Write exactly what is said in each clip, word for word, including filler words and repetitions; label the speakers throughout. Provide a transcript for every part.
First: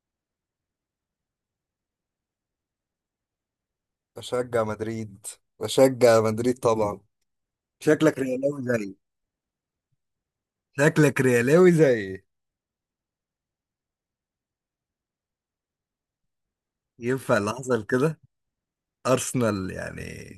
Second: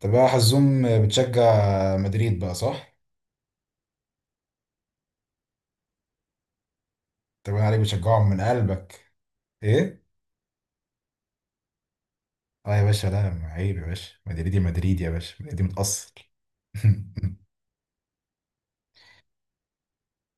Speaker 1: طب يا حزوم، بتشجع مدريد بقى، صح؟
Speaker 2: بشجع مدريد بشجع مدريد طبعا.
Speaker 1: طب انا عليك
Speaker 2: شكلك
Speaker 1: بتشجعهم من
Speaker 2: ريالاوي زيي
Speaker 1: قلبك. ايه؟
Speaker 2: شكلك ريالاوي زيي
Speaker 1: اه يا باشا، لا عيب يا باشا، مدريدي، مدريد يا باشا، مدريدي متأصل.
Speaker 2: ينفع اللي حصل كده؟ ارسنال يعني.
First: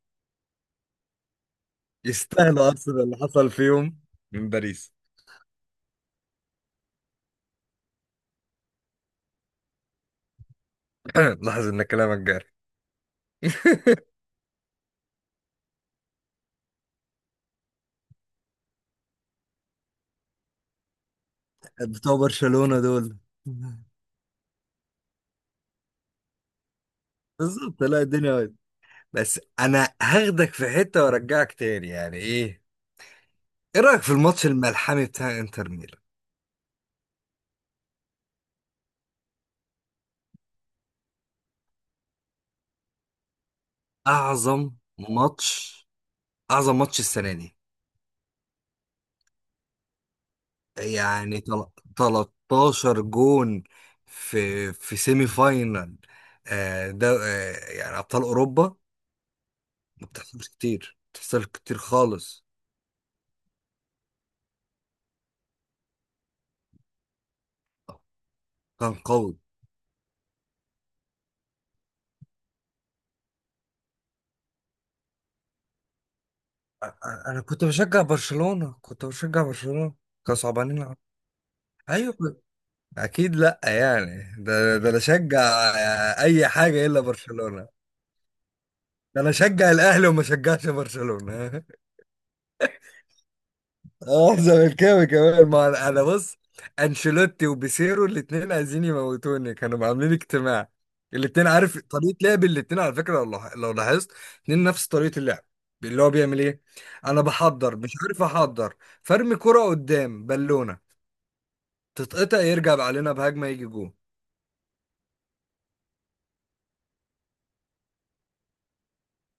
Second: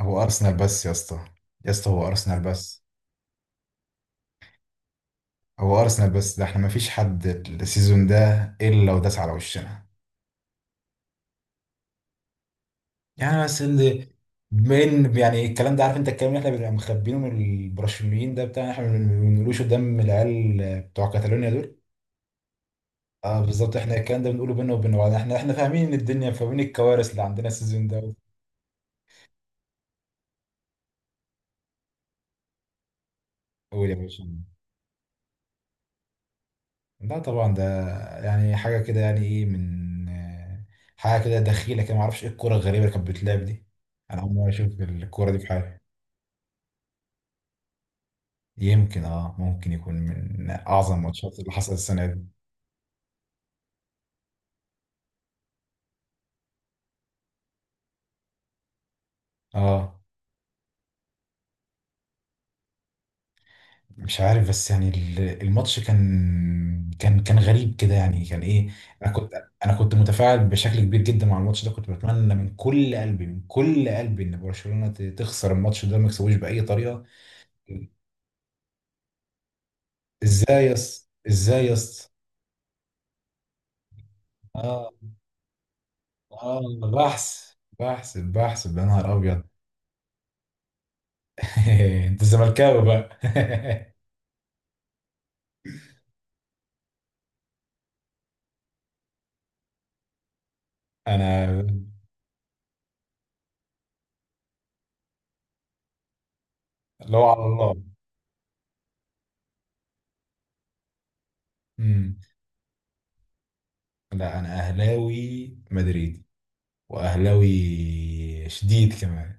Speaker 1: هو ارسنال بس يا اسطى، يا اسطى هو ارسنال
Speaker 2: يستاهلوا
Speaker 1: بس.
Speaker 2: ارسنال اللي حصل فيهم من باريس.
Speaker 1: هو ارسنال بس، ده احنا مفيش حد السيزون ده الا وداس على وشنا.
Speaker 2: لاحظ ان كلامك جاري.
Speaker 1: يعني بس اللي من يعني الكلام ده، عارف انت الكلام اللي احنا بنبقى مخبينه من البرازيليين ده بتاع احنا ما بنقولوش قدام العيال بتوع كاتالونيا.
Speaker 2: بتوع برشلونة دول.
Speaker 1: اه بالظبط، احنا الكلام ده بنقوله بينا وبين بعض، احنا احنا فاهمين ان الدنيا فاهمين الكوارث اللي عندنا
Speaker 2: بالظبط،
Speaker 1: السيزون
Speaker 2: لا
Speaker 1: ده.
Speaker 2: الدنيا واحد. بس انا هاخدك في حتة وارجعك تاني، يعني ايه، ايه
Speaker 1: قول يا
Speaker 2: رأيك في
Speaker 1: باشا.
Speaker 2: الماتش الملحمي بتاع انتر ميلان؟
Speaker 1: لا طبعا ده يعني حاجه كده، يعني ايه، من آه، حاجه كده دخيله كده، ما اعرفش ايه الكوره الغريبه اللي كانت بتلعب دي. انا اول مره
Speaker 2: اعظم
Speaker 1: اشوف الكوره دي في حياتي.
Speaker 2: ماتش، اعظم ماتش السنة دي.
Speaker 1: يمكن اه، ممكن يكون من اعظم الماتشات
Speaker 2: يعني
Speaker 1: اللي
Speaker 2: تل-
Speaker 1: حصلت السنه دي.
Speaker 2: تلتاشر جون في في سيمي فاينال. آه، ده، آه، يعني ابطال اوروبا.
Speaker 1: اه،
Speaker 2: ما بتحصلش كتير ما بتحصلش كتير خالص.
Speaker 1: مش عارف، بس يعني ال- الماتش كان كان كان غريب كده، يعني كان ايه.
Speaker 2: كان
Speaker 1: انا كنت
Speaker 2: قوي.
Speaker 1: انا كنت متفاعل بشكل كبير جدا مع الماتش ده، كنت بتمنى من كل قلبي، من كل قلبي، ان برشلونة ت- تخسر الماتش ده، ما يكسبوش بأي
Speaker 2: أ-
Speaker 1: طريقة.
Speaker 2: أ- انا كنت بشجع برشلونة كنت بشجع برشلونة. كانوا
Speaker 1: ازاي يا
Speaker 2: صعبانين على-،
Speaker 1: اسطى، ازاي يا اسطى؟
Speaker 2: ايوه كنت-، اكيد لا، يعني ده ده
Speaker 1: اه،
Speaker 2: انا اشجع آه، اي
Speaker 1: اه،
Speaker 2: حاجة الا
Speaker 1: بحث،
Speaker 2: برشلونة.
Speaker 1: بحث بحث يا نهار
Speaker 2: ده انا
Speaker 1: ابيض.
Speaker 2: اشجع الاهلي وما اشجعش برشلونة.
Speaker 1: انت زملكاوي بقى.
Speaker 2: اه زملكاوي كمان، ما انا أنا بص، انشيلوتي وبيسيرو الاتنين عايزين يموتوني، كانوا عاملين اجتماع. الاتنين
Speaker 1: انا
Speaker 2: عارف طريقة لعب الاتنين على فكرة، لو لاح- لو لاحظت اتنين نفس طريقة اللعب، اللي هو بيعمل ايه. انا
Speaker 1: لو على الله.
Speaker 2: بحضر مش عارف احضر، فرمي كرة قدام بالونة
Speaker 1: امم.
Speaker 2: تتقطع يرجع علينا بهجمة يجي جون.
Speaker 1: لا انا اهلاوي مدريدي، واهلاوي شديد كمان.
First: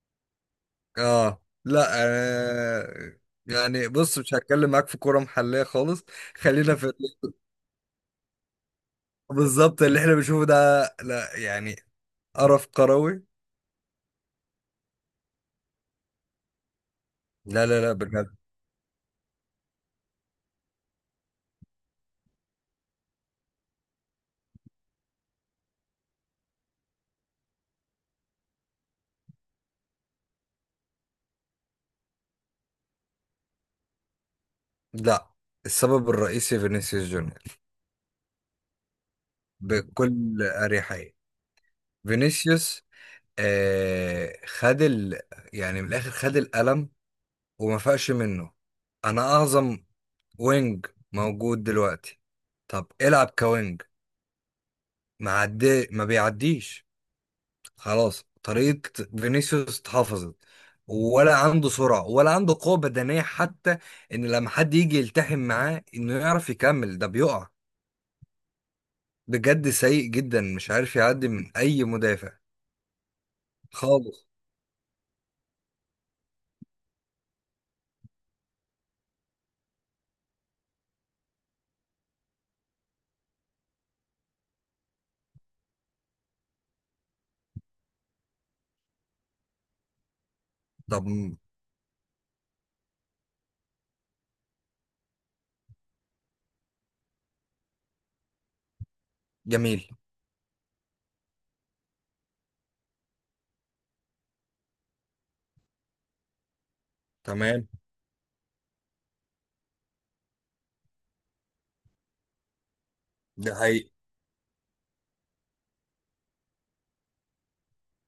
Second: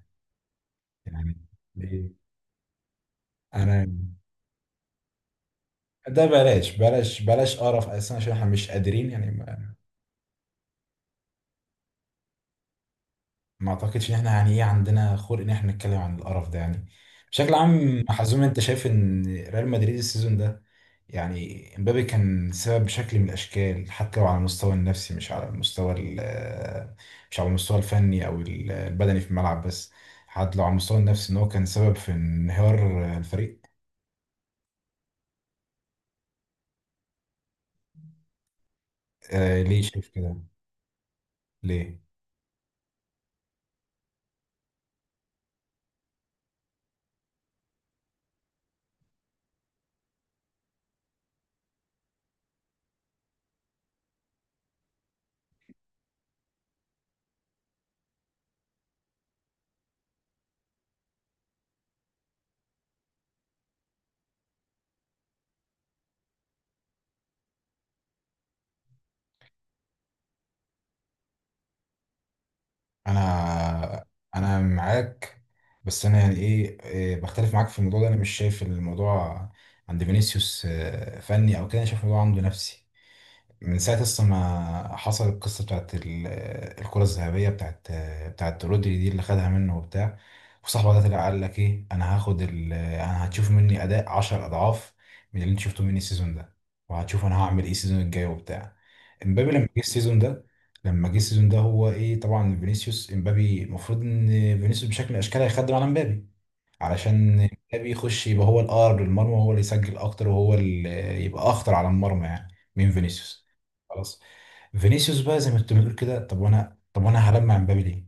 Speaker 1: يعني
Speaker 2: اه لا
Speaker 1: ليه؟
Speaker 2: آه
Speaker 1: انا
Speaker 2: يعني بص، مش هتكلم معاك في كرة محلية خالص.
Speaker 1: ده بلاش،
Speaker 2: خلينا في
Speaker 1: بلاش بلاش قرف اساسا، عشان احنا مش قادرين يعني ما.
Speaker 2: بالظبط اللي احنا بنشوفه ده، لا يعني، قرف كروي.
Speaker 1: ما اعتقدش ان احنا يعني ايه عندنا خلق ان احنا نتكلم عن القرف ده يعني. بشكل
Speaker 2: لا لا لا
Speaker 1: عام
Speaker 2: بجد،
Speaker 1: حزوم، انت شايف ان ريال مدريد السيزون ده، يعني امبابي كان سبب بشكل من الاشكال، حتى لو على المستوى النفسي مش على المستوى ال- مش على المستوى الفني، او ال- البدني في الملعب بس، حتى لو على المستوى النفسي، ان هو كان سبب في انهيار الفريق.
Speaker 2: لا. السبب الرئيسي فينيسيوس جونيور،
Speaker 1: آه، ليه شايف كده؟
Speaker 2: بكل أريحية.
Speaker 1: ليه؟
Speaker 2: فينيسيوس، آه خد ال، يعني من الآخر خد القلم وما فاقش منه. أنا أعظم وينج موجود دلوقتي. طب العب كوينج، ما عدي ما بيعديش. خلاص طريقة فينيسيوس اتحفظت، ولا عنده سرعة ولا عنده قوة بدنية حتى، إن لما حد يجي يلتحم معاه إنه يعرف يكمل ده بيقع. بجد سيء جدا، مش عارف يعدي من اي مدافع
Speaker 1: انا،
Speaker 2: خالص.
Speaker 1: انا معاك، بس انا يعني ايه، إيه، بختلف معاك في الموضوع ده. انا مش شايف الموضوع عند فينيسيوس آه، فني او كده، انا شايف الموضوع عنده نفسي، من ساعة أصلا ما حصل القصة بتاعت ال- الكرة الذهبية، بتاعت بتاعت رودري دي اللي خدها منه وبتاع، وصاحبه
Speaker 2: طب
Speaker 1: ده طلع
Speaker 2: م-
Speaker 1: قال لك إيه، أنا هاخد ال، أنا هتشوف مني أداء عشر أضعاف من اللي أنت شفته مني السيزون ده، وهتشوف أنا هعمل إيه السيزون الجاي وبتاع. إمبابي لما جه
Speaker 2: جميل.
Speaker 1: السيزون ده، لما جه السيزون ده، هو إيه، طبعا فينيسيوس إمبابي المفروض إن فينيسيوس بشكل من الأشكال هيخدم على إمبابي، علشان
Speaker 2: تمام.
Speaker 1: مبابي يخش يبقى هو الأقرب للمرمى، وهو اللي يسجل أكتر، وهو اللي يبقى أخطر على المرمى يعني من فينيسيوس.
Speaker 2: ده حقيقي.
Speaker 1: خلاص، فينيسيوس بقى زي ما انت بتقول كده، طب وأنا، طب وأنا هلمع مبابي ليه؟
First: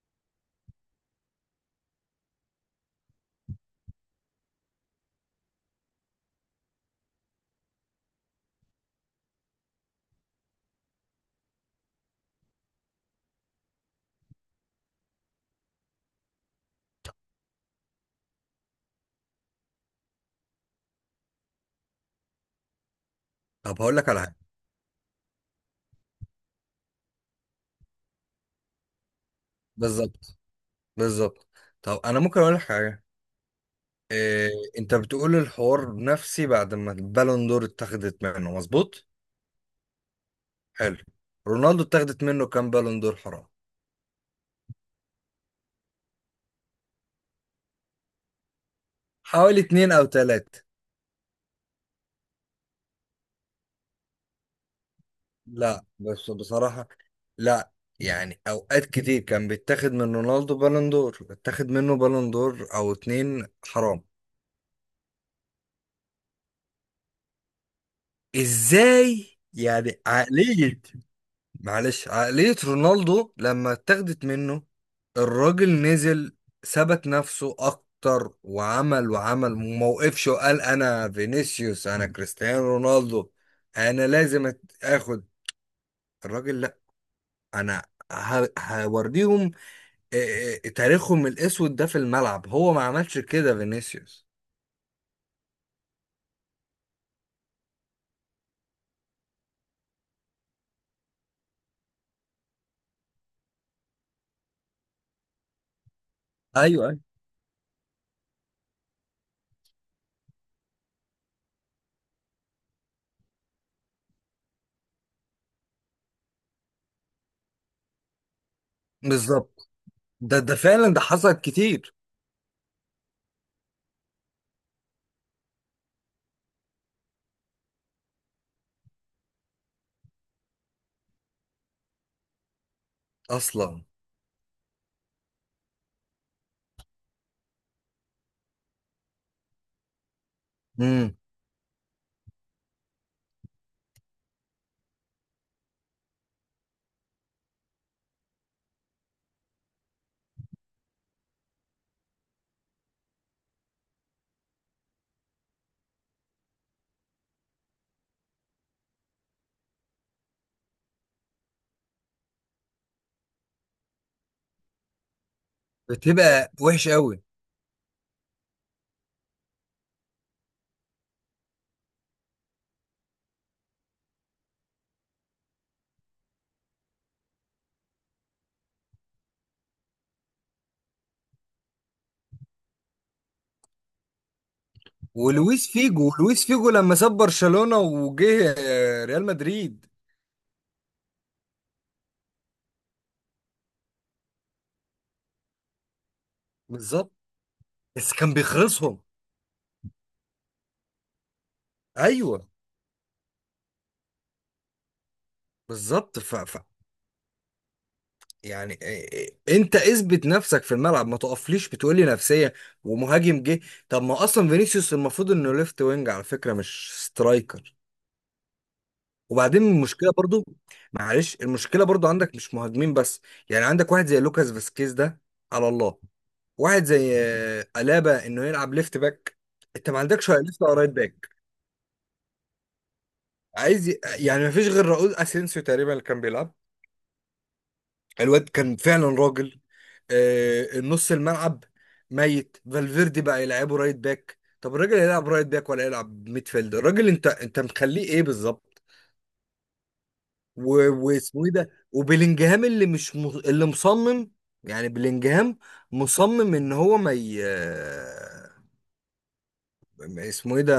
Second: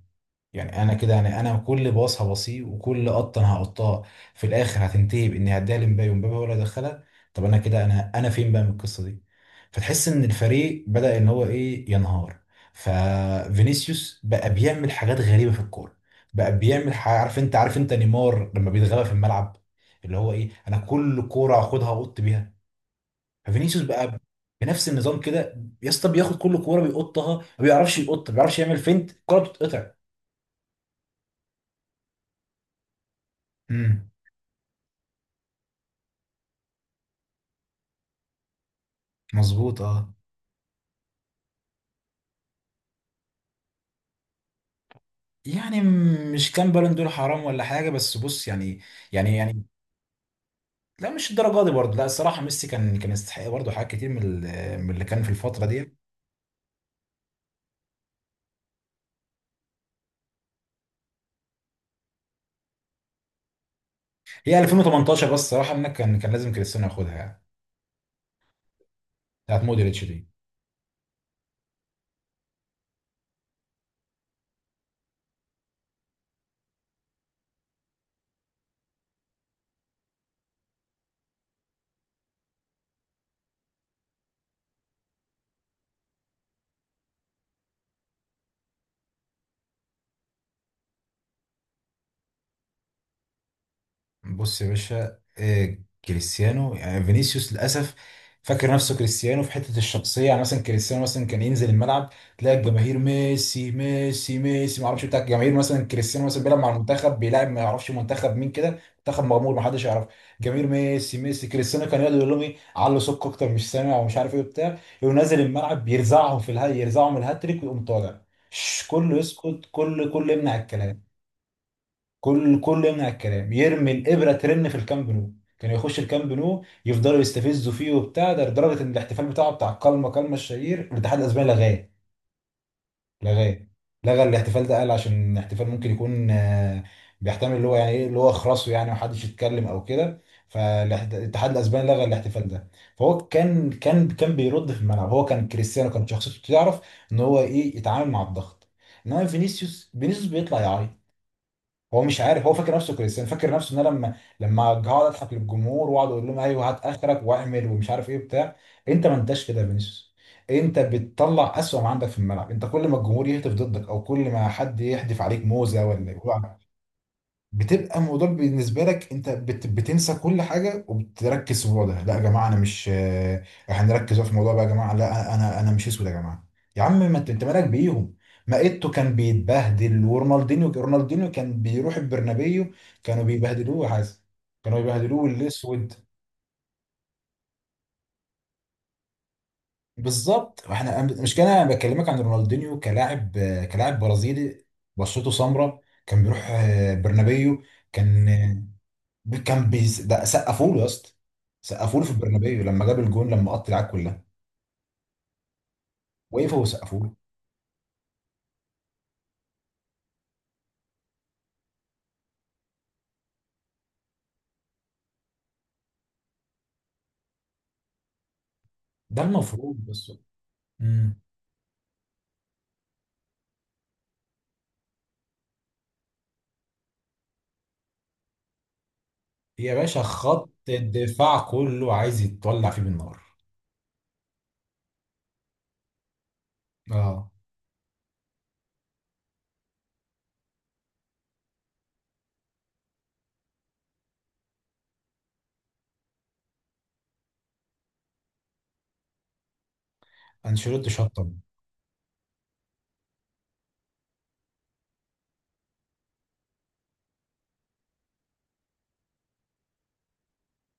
Speaker 1: يعني انا كده يعني، انا كل باص هبصيه، وكل قطه انا هقطها، في الاخر هتنتهي باني هديها لمبابي، ومبابي ولا يدخلها. طب انا كده، انا انا فين بقى من القصه دي؟ فتحس ان الفريق بدا ان هو ايه، ينهار. ففينيسيوس بقى بيعمل حاجات غريبه في الكوره، بقى بيعمل ح- عارف انت، عارف انت نيمار لما بيتغلب في الملعب، اللي هو ايه، انا كل كوره هاخدها اقط بيها.
Speaker 2: طب
Speaker 1: ففينيسيوس
Speaker 2: هقول لك على
Speaker 1: بقى
Speaker 2: حاجه.
Speaker 1: بنفس النظام كده يا اسطى، بياخد كل كوره بيقطها، ما بيعرفش يقط، ما بيعرفش يعمل فينت، الكوره بتتقطع.
Speaker 2: بالظبط. بالظبط. طب انا ممكن اقول لك حاجه؟ إيه، انت بتقول الحوار نفسي بعد ما البالون دور اتاخدت منه، مظبوط؟
Speaker 1: مظبوط، اه.
Speaker 2: حلو. رونالدو اتاخدت منه كام بالون دور حرام؟
Speaker 1: يعني م- مش كان بالون دور حرام ولا حاجه، بس بص يعني، يعني
Speaker 2: حوالي
Speaker 1: يعني
Speaker 2: اتنين او تلاتة.
Speaker 1: لا مش الدرجه دي برضه، لا الصراحه ميسي كان كان يستحق برضه حاجات كتير من ال- من اللي كان في الفتره
Speaker 2: لا
Speaker 1: دي.
Speaker 2: بس بصراحه، لا، يعني اوقات كتير كان بيتاخد من رونالدو بالون دور، اتاخد منه بالون دور او اتنين حرام.
Speaker 1: هي ألفين وتمنتاشر بس، الصراحه انك كان كان لازم كريستيانو ياخدها يعني،
Speaker 2: ازاي
Speaker 1: بتاعت
Speaker 2: يعني
Speaker 1: مودريتش دي.
Speaker 2: عقلية؟ معلش عقلية رونالدو لما اتاخدت منه، الراجل نزل ثبت نفسه اكتر وعمل وعمل وموقفش وقال انا فينيسيوس انا كريستيانو رونالدو، انا لازم أت- اخد. الراجل لا، انا ه- هوريهم آه، آه، تاريخهم الاسود ده في الملعب. هو ما عملش كده فينيسيوس.
Speaker 1: بص يا باشا، آه، كريستيانو، يعني فينيسيوس للاسف فاكر نفسه كريستيانو في حته الشخصيه. يعني مثلا كريستيانو مثلا كان ينزل الملعب، تلاقي الجماهير ميسي ميسي ميسي ما اعرفش بتاع الجماهير. مثلا كريستيانو مثلا بيلعب مع
Speaker 2: ايوه ايوه
Speaker 1: المنتخب، بيلعب ما يعرفش منتخب مين كده، منتخب مغمور ما حدش يعرف، جماهير ميسي ميسي. كريستيانو كان يقعد يقول لهم ايه، علوا سك اكتر، مش سامع ومش عارف ايه وبتاع، يقوم نازل الملعب، يرزعهم في الها، يرزعهم الهاتريك، ويقوم طالع، شش، كله يسكت،
Speaker 2: بالظبط،
Speaker 1: كله كله
Speaker 2: ده ده
Speaker 1: يمنع
Speaker 2: فعلا، ده
Speaker 1: الكلام.
Speaker 2: حصل كتير
Speaker 1: كل كل يمنع الكلام، يرمي الابره ترن في الكامب نو. كانوا يخش الكامب نو، يفضلوا يستفزوا فيه وبتاع ده، لدرجه ان الاحتفال بتاعه بتاع كلمه كلمه الشهير، الاتحاد الاسباني لغاه، لغاه
Speaker 2: اصلا.
Speaker 1: لغى الاحتفال ده. قال عشان الاحتفال ممكن يكون آه، بيحتمل اللي هو يعني ايه، اللي هو خرسه يعني، محدش يتكلم او كده. فالاتحاد الاسباني لغى الاحتفال ده. فهو كان كان كان بيرد في الملعب، هو كان كريستيانو كان شخصيته تعرف ان هو ايه، يتعامل مع الضغط. انما فينيسيوس، فينيسيوس بيطلع يعيط. هو مش عارف، هو فاكر نفسه كريستيانو، فاكر نفسه ان انا لما لما هقعد اضحك للجمهور، واقعد اقول لهم ايوه هات اخرك واعمل ومش عارف ايه بتاع انت ما انتش كده يا فينيسيوس، انت بتطلع اسوأ ما عندك في الملعب. انت كل ما الجمهور يهتف ضدك، او كل ما حد يحدف عليك موزه ولا يقول،
Speaker 2: بتبقى وحش قوي.
Speaker 1: بتبقى الموضوع بالنسبه لك، انت بت... بتنسى كل حاجه، وبتركز في الموضوع ده. لا يا جماعه انا مش آه، احنا نركز بقى في الموضوع بقى يا جماعه، لا انا، انا مش اسود يا جماعه. يا عم ما انت، انت مالك بيهم؟ ما ايتو كان بيتبهدل، ورونالدينيو، رونالدينيو كان بيروح البرنابيو، كانوا بيبهدلوه يا حازم، كانوا بيبهدلوه
Speaker 2: ولويس
Speaker 1: الاسود.
Speaker 2: فيجو، لويس فيجو لما ساب برشلونة وجه آه، ريال مدريد.
Speaker 1: بالظبط، احنا مش كان انا بكلمك عن رونالدينيو كلاعب، آه، كلاعب برازيلي بشرته سمراء، كان بيروح آه،
Speaker 2: بالظبط.
Speaker 1: برنابيو.
Speaker 2: بس
Speaker 1: كان،
Speaker 2: كان بيخلصهم.
Speaker 1: كان بيس... ده سقفوا له يا اسطى، سقفوا له في
Speaker 2: ايوه
Speaker 1: البرنابيو لما جاب الجون، لما قط العاب كلها،
Speaker 2: بالظبط ف... ف...
Speaker 1: وقفوا وسقفوا له.
Speaker 2: يعني آه، آه، انت اثبت نفسك في الملعب، ما تقفليش بتقولي نفسية ومهاجم جه. طب ما اصلا فينيسيوس المفروض انه ليفت وينج على فكرة، مش سترايكر.
Speaker 1: ده
Speaker 2: وبعدين
Speaker 1: المفروض بس.
Speaker 2: المشكلة برضو،
Speaker 1: امم.
Speaker 2: معلش المشكلة برضو عندك مش مهاجمين بس، يعني عندك واحد زي لوكاس فاسكيز ده، على الله. واحد زي آه، ألابا انه يلعب ليفت باك.
Speaker 1: يا
Speaker 2: انت ما
Speaker 1: باشا
Speaker 2: عندكش ولا
Speaker 1: خط
Speaker 2: ليفت ولا رايت باك،
Speaker 1: الدفاع كله عايز يتولع فيه بالنار.
Speaker 2: عايز ي... يعني ما فيش غير راؤول اسينسيو تقريبا اللي كان بيلعب.
Speaker 1: اه،
Speaker 2: الواد كان فعلا راجل آه، النص الملعب. ميت فالفيردي بقى يلعبه رايت باك، طب الراجل يلعب رايت باك ولا يلعب ميدفيلد؟ الراجل انت انت مخليه ايه بالظبط؟
Speaker 1: انشيلوتي
Speaker 2: و...
Speaker 1: شطب.
Speaker 2: واسمه ايه ده، وبلينجهام اللي مش م... اللي مصمم، يعني بلينجهام مصمم ان هو ما ي... آه، اسمه ايه ده،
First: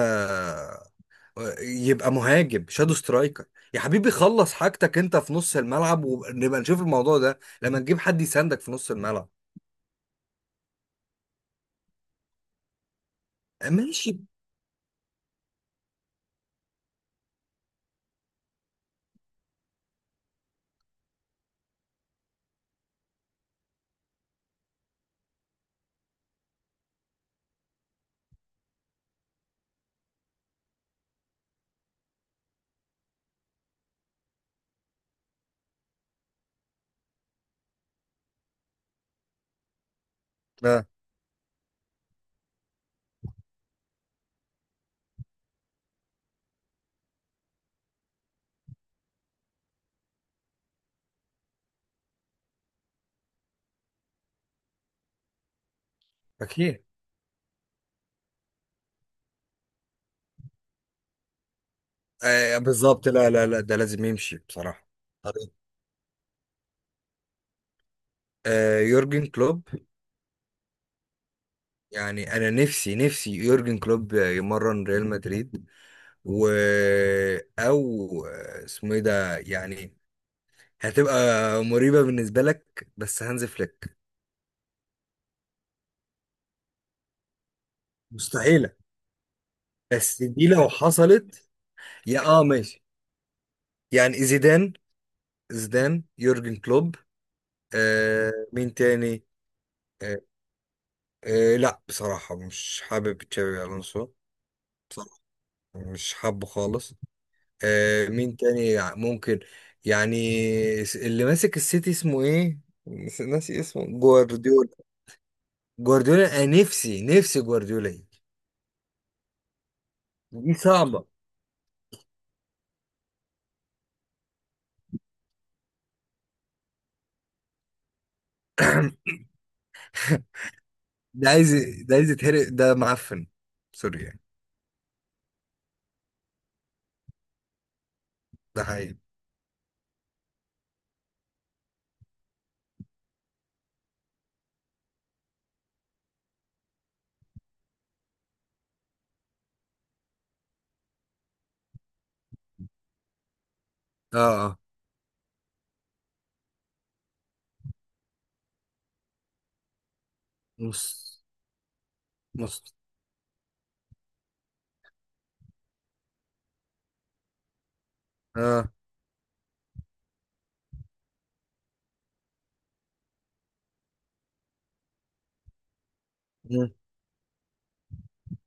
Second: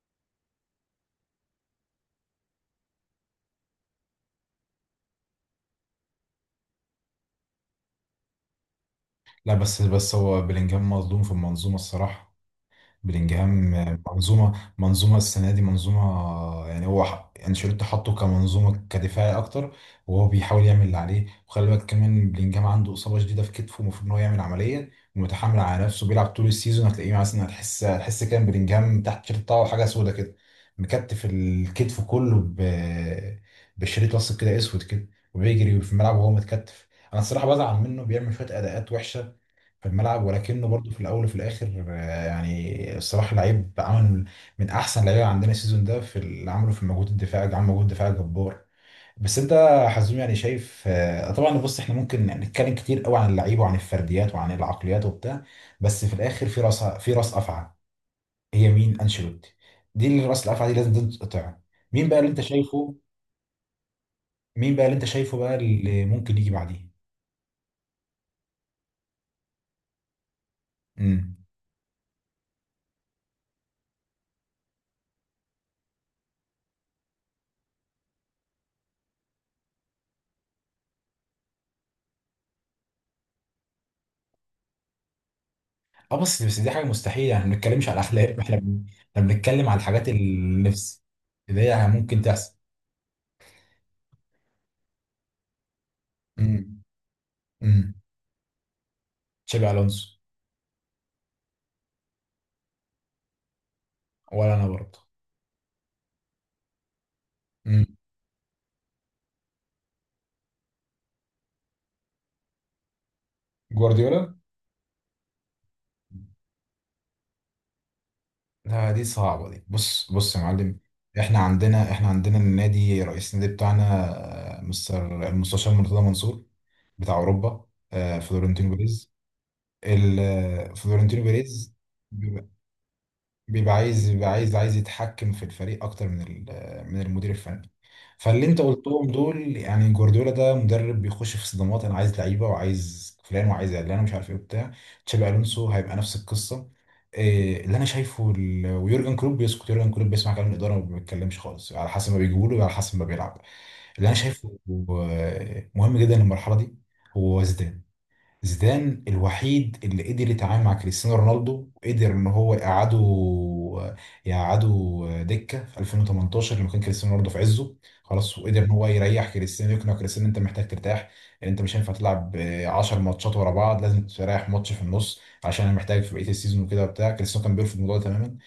Speaker 2: يبقى مهاجم شادو سترايكر. يا حبيبي خلص حاجتك انت في نص الملعب، ونبقى نشوف الموضوع ده لما نجيب حد يساندك في نص الملعب.
Speaker 1: لا بس، بس هو بلينجهام مظلوم في المنظومه الصراحه. بلينجهام
Speaker 2: آه، ماشي.
Speaker 1: منظومه منظومه السنه دي منظومه، يعني هو ح- انشيلوتي حطه كمنظومه كدفاعي اكتر، وهو بيحاول يعمل اللي عليه. وخلي بالك كمان بلينجهام عنده اصابه شديده في كتفه، المفروض ان هو يعمل عمليه ومتحامل على نفسه، بيلعب طول السيزون. هتلاقيه مثلا، هتحس هتحس كده إن بلينجهام تحت التيشيرت بتاعه حاجه سودا كده، مكتف، الكتف كله ب... بشريط لاصق كده اسود كده، وبيجري في الملعب وهو متكتف. انا الصراحه بزعل منه، بيعمل شويه اداءات وحشه في الملعب، ولكنه
Speaker 2: اه
Speaker 1: برضه في الاول وفي الاخر آه، يعني الصراحه لعيب عمل من احسن لعيبه عندنا السيزون ده في اللي عمله في المجهود الدفاعي، عمل مجهود دفاعي جبار. بس انت يا حزوم يعني شايف آه، طبعا، بص احنا ممكن نتكلم كتير قوي عن اللعيبه، وعن الفرديات، وعن العقليات وبتاع، بس في الاخر في
Speaker 2: اكيد.
Speaker 1: راس، في راس افعى، هي مين؟ انشيلوتي، دي اللي راس الافعى دي لازم تتقطع. مين بقى اللي انت
Speaker 2: آه
Speaker 1: شايفه؟
Speaker 2: بالظبط. لا لا لا، ده لازم يمشي
Speaker 1: مين بقى
Speaker 2: بصراحة.
Speaker 1: اللي انت شايفه
Speaker 2: طريق.
Speaker 1: بقى اللي ممكن يجي بعديه؟
Speaker 2: آه يورجن كلوب، يعني انا نفسي نفسي يورجن كلوب يمرن ريال مدريد. و، او آه، اسمه ايه ده يعني، هتبقى مريبة بالنسبة لك بس هانز فليك.
Speaker 1: اه بس، بس دي حاجه مستحيله، يعني ما بنتكلمش على الاخلاق، احنا
Speaker 2: مستحيلة.
Speaker 1: بن- احنا بنتكلم على الحاجات
Speaker 2: بس دي لو
Speaker 1: النفس
Speaker 2: حصلت.
Speaker 1: اللي هي
Speaker 2: يا
Speaker 1: ممكن
Speaker 2: اه
Speaker 1: تحصل.
Speaker 2: ماشي. يعني زيدان، زيدان يورجن
Speaker 1: امم،
Speaker 2: كلوب.
Speaker 1: امم،
Speaker 2: آه مين تاني؟
Speaker 1: تشابي الونسو.
Speaker 2: آه. آه لا بصراحة مش حابب تشابي ألونسو،
Speaker 1: ولا انا برضه.
Speaker 2: بصراحة مش حابه خالص.
Speaker 1: امم،
Speaker 2: آه مين تاني يع- ممكن؟ يعني س- اللي ماسك السيتي اسمه ايه، نس- ناسي اسمه
Speaker 1: جوارديولا.
Speaker 2: جوارديولا. جوارديولا انا نفسي نفسي جوارديولا يجي.
Speaker 1: لا دي صعبه دي، بص، بص يا
Speaker 2: دي
Speaker 1: معلم،
Speaker 2: صعبة.
Speaker 1: احنا عندنا، احنا عندنا النادي، رئيس النادي بتاعنا آه، مستر المستشار مرتضى منصور بتاع اوروبا، آه، فلورنتينو بيريز، ال- آه، فلورنتينو
Speaker 2: ده عايز،
Speaker 1: بيريز
Speaker 2: ده عايز يتهرق ده معفن.
Speaker 1: بيبقى
Speaker 2: سوري
Speaker 1: عايز،
Speaker 2: يعني.
Speaker 1: بيبقى عايز عايز يتحكم في الفريق اكتر من ال- من المدير الفني. فاللي انت
Speaker 2: ده حقيقي.
Speaker 1: قلتهم دول، يعني جوارديولا ده مدرب بيخش في صدمات، انا عايز لعيبه، وعايز فلان، وعايز علان، ومش عارف ايه وبتاع. تشابي الونسو هيبقى نفس القصه. إيه اللي انا شايفه، ال- ويورجن كلوب بيسكت، يورجن كلوب بيسمع كلام الاداره وما بيتكلمش خالص، على حسب ما بيجيبوا له وعلى حسب ما بيلعب. اللي انا
Speaker 2: اه
Speaker 1: شايفه
Speaker 2: اه.
Speaker 1: آه، مهم جدا المرحله دي. هو زيدان، زيدان الوحيد اللي قدر يتعامل مع
Speaker 2: نص
Speaker 1: كريستيانو رونالدو، وقدر ان هو
Speaker 2: نص
Speaker 1: يقعده، يقعده دكه في ألفين وتمنتاشر لما كان كريستيانو رونالدو في عزه. خلاص، وقدر
Speaker 2: اه.
Speaker 1: ان هو يريح كريستيانو، يقنع كريستيانو إن انت محتاج ترتاح، انت مش هينفع تلعب عشر ماتشات ورا بعض، لازم تريح ماتش في النص، عشان انا محتاج في بقيه السيزون
Speaker 2: مم،
Speaker 1: وكده وبتاع. كريستيانو كان بيرفض الموضوع ده تماما.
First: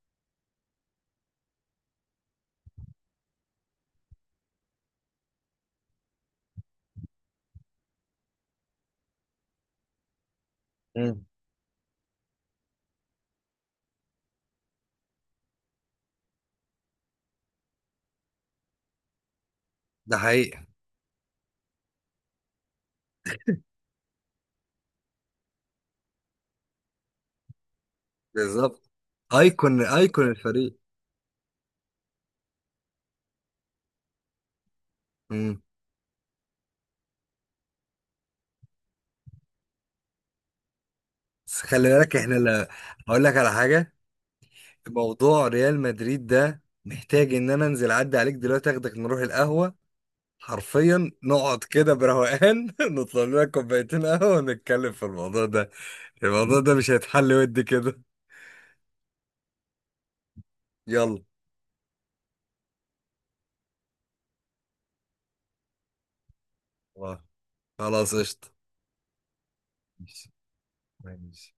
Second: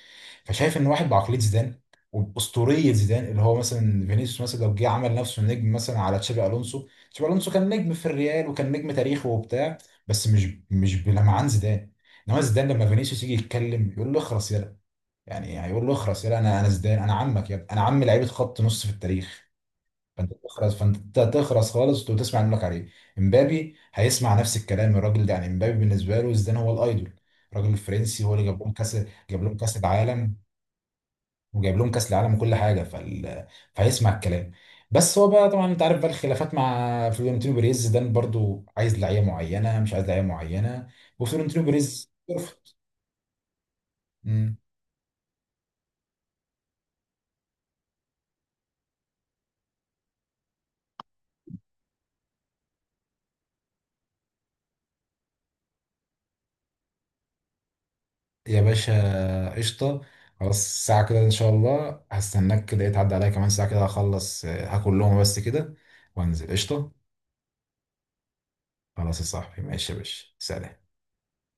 Speaker 1: فشايف ان واحد بعقليه زيدان، وباسطوريه زيدان، اللي هو مثلا فينيسيوس مثلا لو جه عمل نفسه نجم، مثلا على تشابي الونسو، تشابي الونسو كان نجم في الريال، وكان نجم تاريخه وبتاع، بس مش، مش
Speaker 2: مم.
Speaker 1: بلمعان زيدان. انما زيدان لما فينيسيوس يجي يتكلم، يقول له اخرس يلا. يعني هيقول له اخرس يلا، انا، انا زيدان، انا عمك يا ابني، انا عم لعيبه خط نص في التاريخ،
Speaker 2: ده
Speaker 1: فانت
Speaker 2: حقيقي.
Speaker 1: تخرس، فانت تخرس خالص، وتسمع اللي لك عليه. امبابي هيسمع نفس الكلام الراجل ده، يعني امبابي بالنسبه له زيدان هو الايدول، الراجل الفرنسي هو اللي جاب لهم
Speaker 2: بالظبط.
Speaker 1: كاس، جاب لهم كاس
Speaker 2: ايكون، ايكون
Speaker 1: العالم،
Speaker 2: الفريق.
Speaker 1: وجايب لهم كاس العالم وكل حاجه فال... فهيسمع الكلام. بس هو بقى
Speaker 2: امم.
Speaker 1: طبعا، انت عارف بقى، الخلافات مع فلورنتينو بيريز ده برضو، عايز لعيبه معينه، مش عايز لعيبه معينه،
Speaker 2: بس
Speaker 1: وفلورنتينو
Speaker 2: خلي
Speaker 1: بيريز
Speaker 2: بالك احنا
Speaker 1: يرفض.
Speaker 2: لا، هقول لك على حاجه.
Speaker 1: مم.
Speaker 2: موضوع ريال مدريد ده محتاج ان انا انزل اعدي عليك دلوقتي، اخدك نروح القهوه، حرفيا نقعد كده بروقان نطلب لنا كوبايتين قهوه ونتكلم في الموضوع ده. الموضوع ده مش هيتحل ودي كده.
Speaker 1: يا باشا قشطه، خلاص الساعه كده
Speaker 2: يلا.
Speaker 1: ان شاء الله هستناك كده، إيه، تعدي عليا كمان ساعه كده، هخلص آه، هاكل لهم بس كده، وانزل، قشطه.
Speaker 2: خلاص قشطه.
Speaker 1: خلاص يا صاحبي، ماشي يا باشا،
Speaker 2: ماشي.
Speaker 1: سلام.
Speaker 2: ماشي.